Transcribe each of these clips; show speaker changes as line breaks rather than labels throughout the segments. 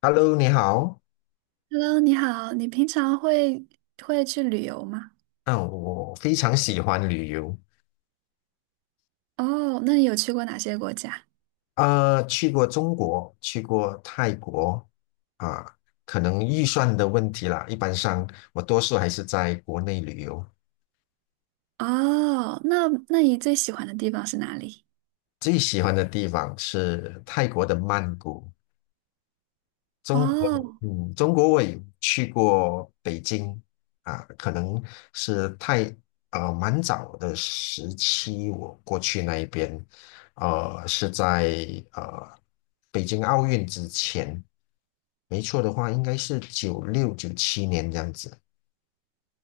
Hello，你好。
Hello，你好，你平常会去旅游吗？
嗯，我非常喜欢旅游。
哦，那你有去过哪些国家？
啊、去过中国，去过泰国，啊，可能预算的问题啦。一般上，我多数还是在国内旅游。
哦，那你最喜欢的地方是哪里？
最喜欢的地方是泰国的曼谷。
哦
中国我也去过北京啊，可能是太呃蛮早的时期，我过去那一边，是在呃北京奥运之前，没错的话，应该是96、97年这样子。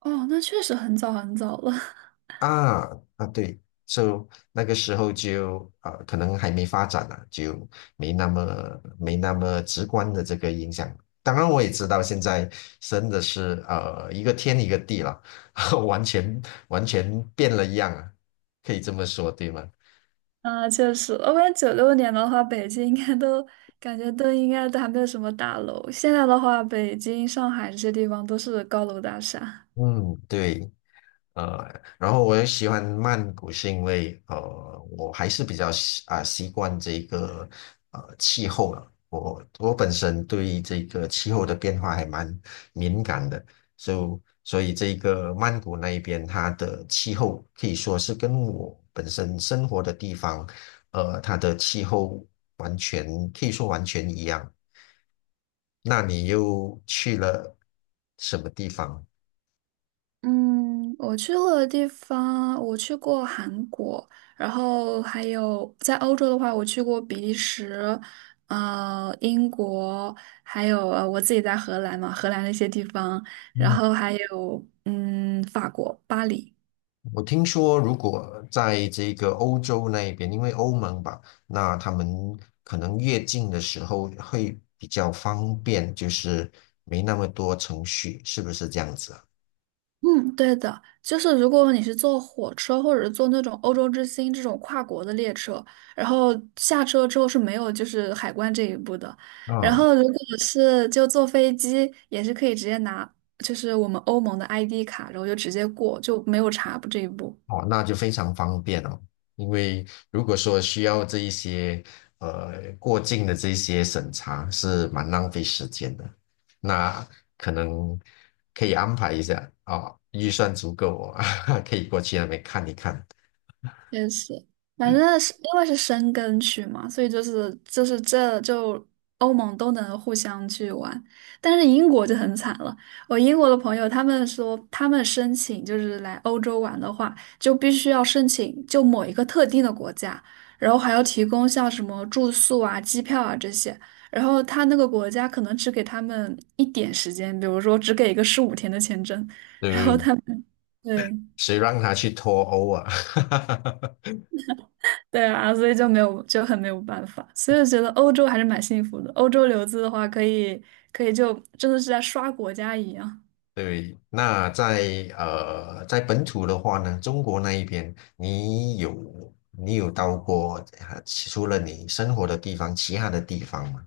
哦，那确实很早很早了。
啊啊，对，就那个时候就啊、可能还没发展啊，就没那么直观的这个影响。当然，我也知道现在真的是一个天一个地了，完全完全变了样啊，可以这么说，对吗？
啊，确实，我感觉96年的话，北京应该都感觉都应该都还没有什么大楼。现在的话，北京、上海这些地方都是高楼大厦。
嗯，对。呃，然后我也喜欢曼谷，是因为我还是比较习惯这个气候了。我本身对这个气候的变化还蛮敏感的，所以这个曼谷那一边它的气候可以说是跟我本身生活的地方，它的气候完全可以说完全一样。那你又去了什么地方？
嗯，我去过的地方，我去过韩国，然后还有在欧洲的话，我去过比利时，英国，还有我自己在荷兰嘛，荷兰的一些地方，然后还有法国巴黎。
我听说，如果在这个欧洲那边，因为欧盟吧，那他们可能越境的时候会比较方便，就是没那么多程序，是不是这样子啊？
嗯，对的，就是如果你是坐火车或者是坐那种欧洲之星这种跨国的列车，然后下车之后是没有就是海关这一步的。然
嗯，
后如果是就坐飞机，也是可以直接拿就是我们欧盟的 ID 卡，然后就直接过，就没有查这一步。
哦，那就非常方便哦。因为如果说需要这一些过境的这些审查，是蛮浪费时间的。那可能可以安排一下啊，哦预算足够哦，可以过去那边看一看。
确实，反正是因为是申根区嘛，所以就是这就欧盟都能互相去玩，但是英国就很惨了。我英国的朋友他们说，他们申请就是来欧洲玩的话，就必须要申请就某一个特定的国家，然后还要提供像什么住宿啊、机票啊这些，然后他那个国家可能只给他们一点时间，比如说只给一个15天的签证。
对不对？
对，
谁让他去脱欧啊？
对啊，所以就没有就很没有办法，所以我觉得欧洲还是蛮幸福的。欧洲留子的话，可以就真的是在刷国家一样。
对，那在在本土的话呢，中国那一边，你有到过除了你生活的地方，其他的地方吗？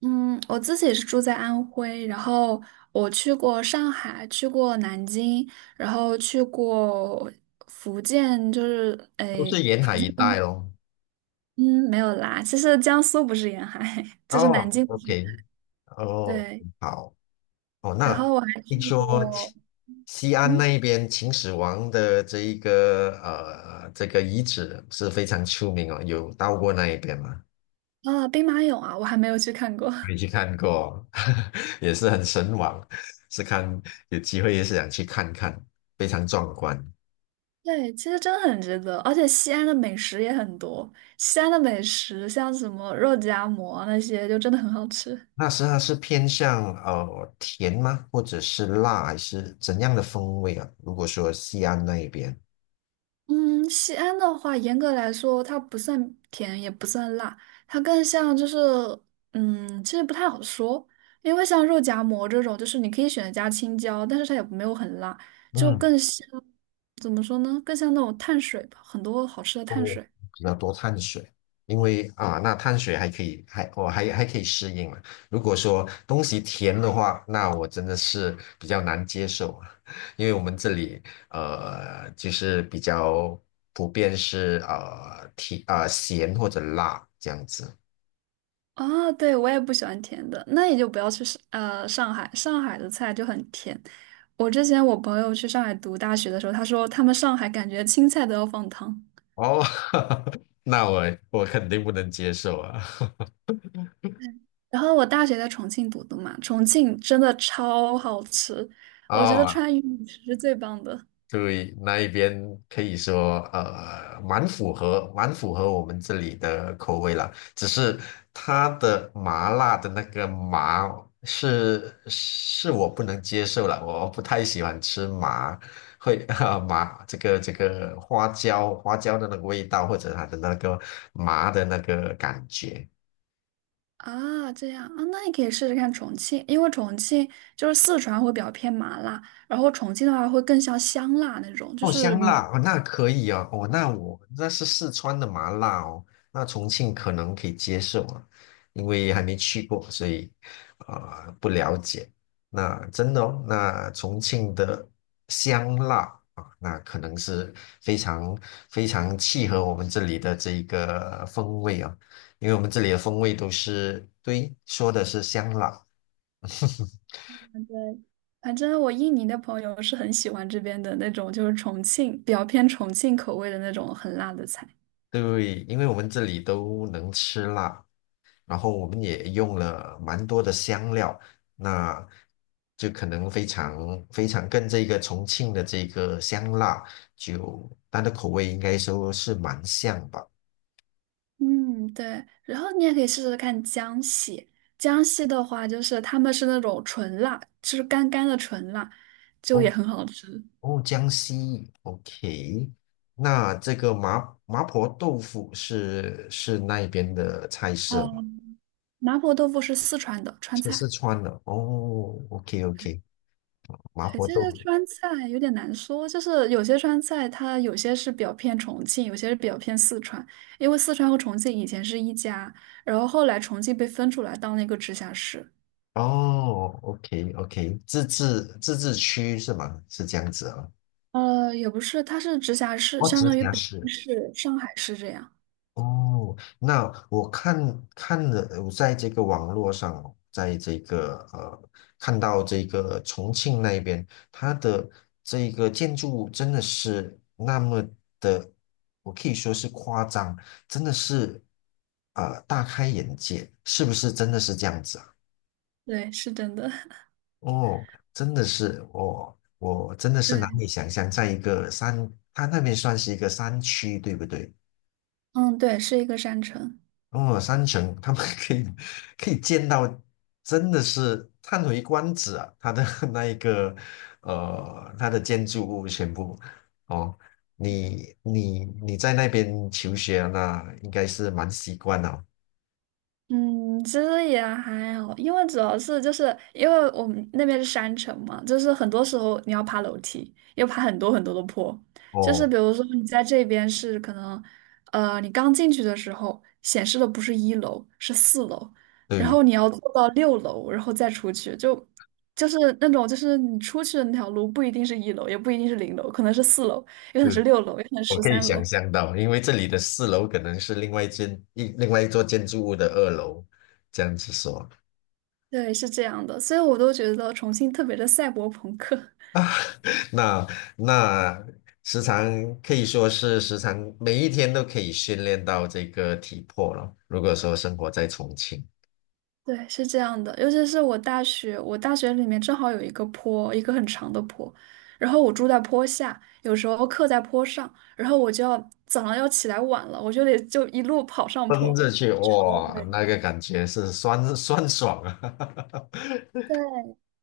嗯，我自己也是住在安徽，然后我去过上海，去过南京，然后去过福建，就是
都
诶，
是沿海
福建
一带咯。
嗯没有啦，其实江苏不是沿海，就是南
哦
京不是沿
，OK，哦，
海对，
好，哦，
然
那
后我还
听
去
说
过
西安
嗯
那一边秦始皇的这个遗址是非常出名哦，有到过那一边吗？
兵马俑啊，我还没有去看过。
没去看过，也是很神往，是看有机会也是想去看看，非常壮观。
对，其实真的很值得，而且西安的美食也很多。西安的美食像什么肉夹馍那些，就真的很好吃。
那它是偏向甜吗？或者是辣，还是怎样的风味啊？如果说西安那一边，
嗯，西安的话，严格来说，它不算甜，也不算辣，它更像就是，其实不太好说，因为像肉夹馍这种，就是你可以选择加青椒，但是它也没有很辣，就
嗯。
更像，怎么说呢？更像那种碳水吧，很多好吃的
哦，
碳水。
比较多碳水，因为啊，那碳水还可以，还我、还还可以适应嘛。如果说东西甜的话，那我真的是比较难接受，啊。因为我们这里就是比较普遍是甜啊、咸或者辣这样子。
啊，对，我也不喜欢甜的，那也就不要去上海，上海的菜就很甜。我之前我朋友去上海读大学的时候，他说他们上海感觉青菜都要放糖。
哦，那我肯定不能接受啊。
然后我大学在重庆读的嘛，重庆真的超好吃，我觉得
哦，
川渝美食是最棒的
对，那一边可以说，蛮符合，蛮符合我们这里的口味啦。只是它的麻辣的那个麻是我不能接受了，我不太喜欢吃麻，会 啊、麻这个花椒的那个味道，或者它的那个麻的那个感觉。
啊！这样啊，那你可以试试看重庆，因为重庆就是四川会比较偏麻辣，然后重庆的话会更像香辣那种，就
哦，
是
香
麻。
辣哦，那可以哦，哦，那我那是四川的麻辣哦，那重庆可能可以接受啊，因为还没去过，所以不了解。那真的哦，那重庆的香辣啊，那可能是非常非常契合我们这里的这一个风味啊，因为我们这里的风味都是，对，说的是香辣。
反正我印尼的朋友是很喜欢这边的那种，就是重庆比较偏重庆口味的那种很辣的菜。
对，因为我们这里都能吃辣，然后我们也用了蛮多的香料，那就可能非常非常跟这个重庆的这个香辣，就它的口味应该说是蛮像吧。
嗯，对。然后你也可以试试看江西，江西的话就是他们是那种纯辣，就是干干的纯辣，就也
哦
很好吃。
哦，江西，OK，那这个麻婆豆腐是那边的菜色吗？
哦，麻婆豆腐是四川的川
是
菜。
四川的哦，OK OK，麻
哎，
婆
这
豆
个
腐。
川菜有点难说，就是有些川菜它有些是表偏重庆，有些是表偏四川，因为四川和重庆以前是一家，然后后来重庆被分出来当了一个直辖市，
哦，OK OK，自治区是吗？是这样子啊、
也不是，它是直辖市，
哦，
相
直
当于
辖
北京
市。
市、上海市这样。
哦，那我看看了，我在这个网络上哦在这个看到这个重庆那边，它的这个建筑物真的是那么的，我可以说是夸张，真的是大开眼界，是不是真的是这样子啊？
对，是真的。
哦，真的是我真的是难
对，
以想象，在一个山，它那边算是一个山区，对不对？
嗯，对，是一个山城。
哦，山城，他们 可以见到，真的是叹为观止啊！它的 那一个，它的建筑物全部，哦，你在那边求学啊那应该是蛮习惯了。
嗯，其实也还好，因为主要是就是因为我们那边是山城嘛，就是很多时候你要爬楼梯，要爬很多很多的坡。就是
哦，
比如说你在这边是可能，你刚进去的时候显示的不是一楼，是四楼，然
对
后你要坐到六楼，然后再出去，就是那种就是你出去的那条路不一定是一楼，也不一定是零楼，可能是四楼，也可能是六楼，也可能是
我
十
可以
三
想
楼。
象到，因为这里的4楼可能是另外一间一另外一座建筑物的2楼，这样子说
对，是这样的，所以我都觉得重庆特别的赛博朋克。
啊，那那时常可以说是时常每一天都可以训练到这个体魄了。如果说生活在重庆，
对，是这样的，尤其是我大学里面正好有一个坡，一个很长的坡，然后我住在坡下，有时候课在坡上，然后我就要早上要起来晚了，我就得就一路跑上
蹬
坡。
着去哇，
累。
那个感觉是酸酸爽啊。
对，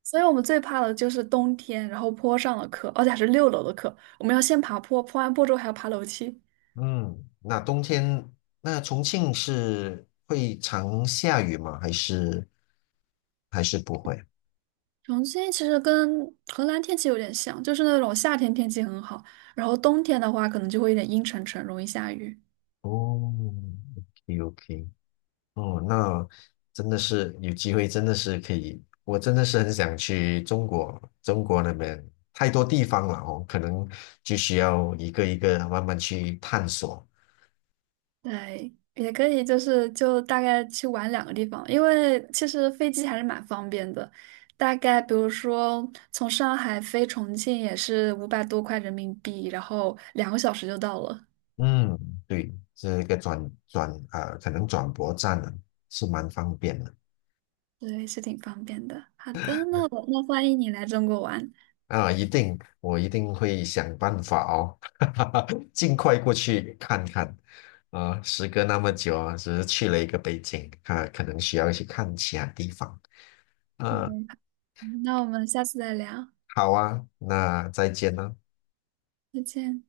所以我们最怕的就是冬天，然后坡上的课，而且还是六楼的课，我们要先爬坡，坡完坡之后还要爬楼梯。
嗯，那冬天那重庆是会常下雨吗？还是不会？
重庆其实跟河南天气有点像，就是那种夏天天气很好，然后冬天的话可能就会有点阴沉沉，容易下雨。
哦，OK OK，哦，那真的是有机会，真的是可以，我真的是很想去中国，中国那边太多地方了哦，可能就需要一个一个慢慢去探索。
对，也可以，就是就大概去玩两个地方，因为其实飞机还是蛮方便的，大概比如说从上海飞重庆也是500多块人民币，然后两个小时就到了，
嗯，对，这个转转啊、呃可能转播站呢是蛮方便的。
对，是挺方便的。好的，那我那欢迎你来中国玩，
啊，一定，我一定会想办法哦，尽快过去看看。啊，时隔那么久啊，只是去了一个北京，啊，可能需要去看其他地方。啊，
对，那我们下次再聊，
好啊，那再见了。
再见。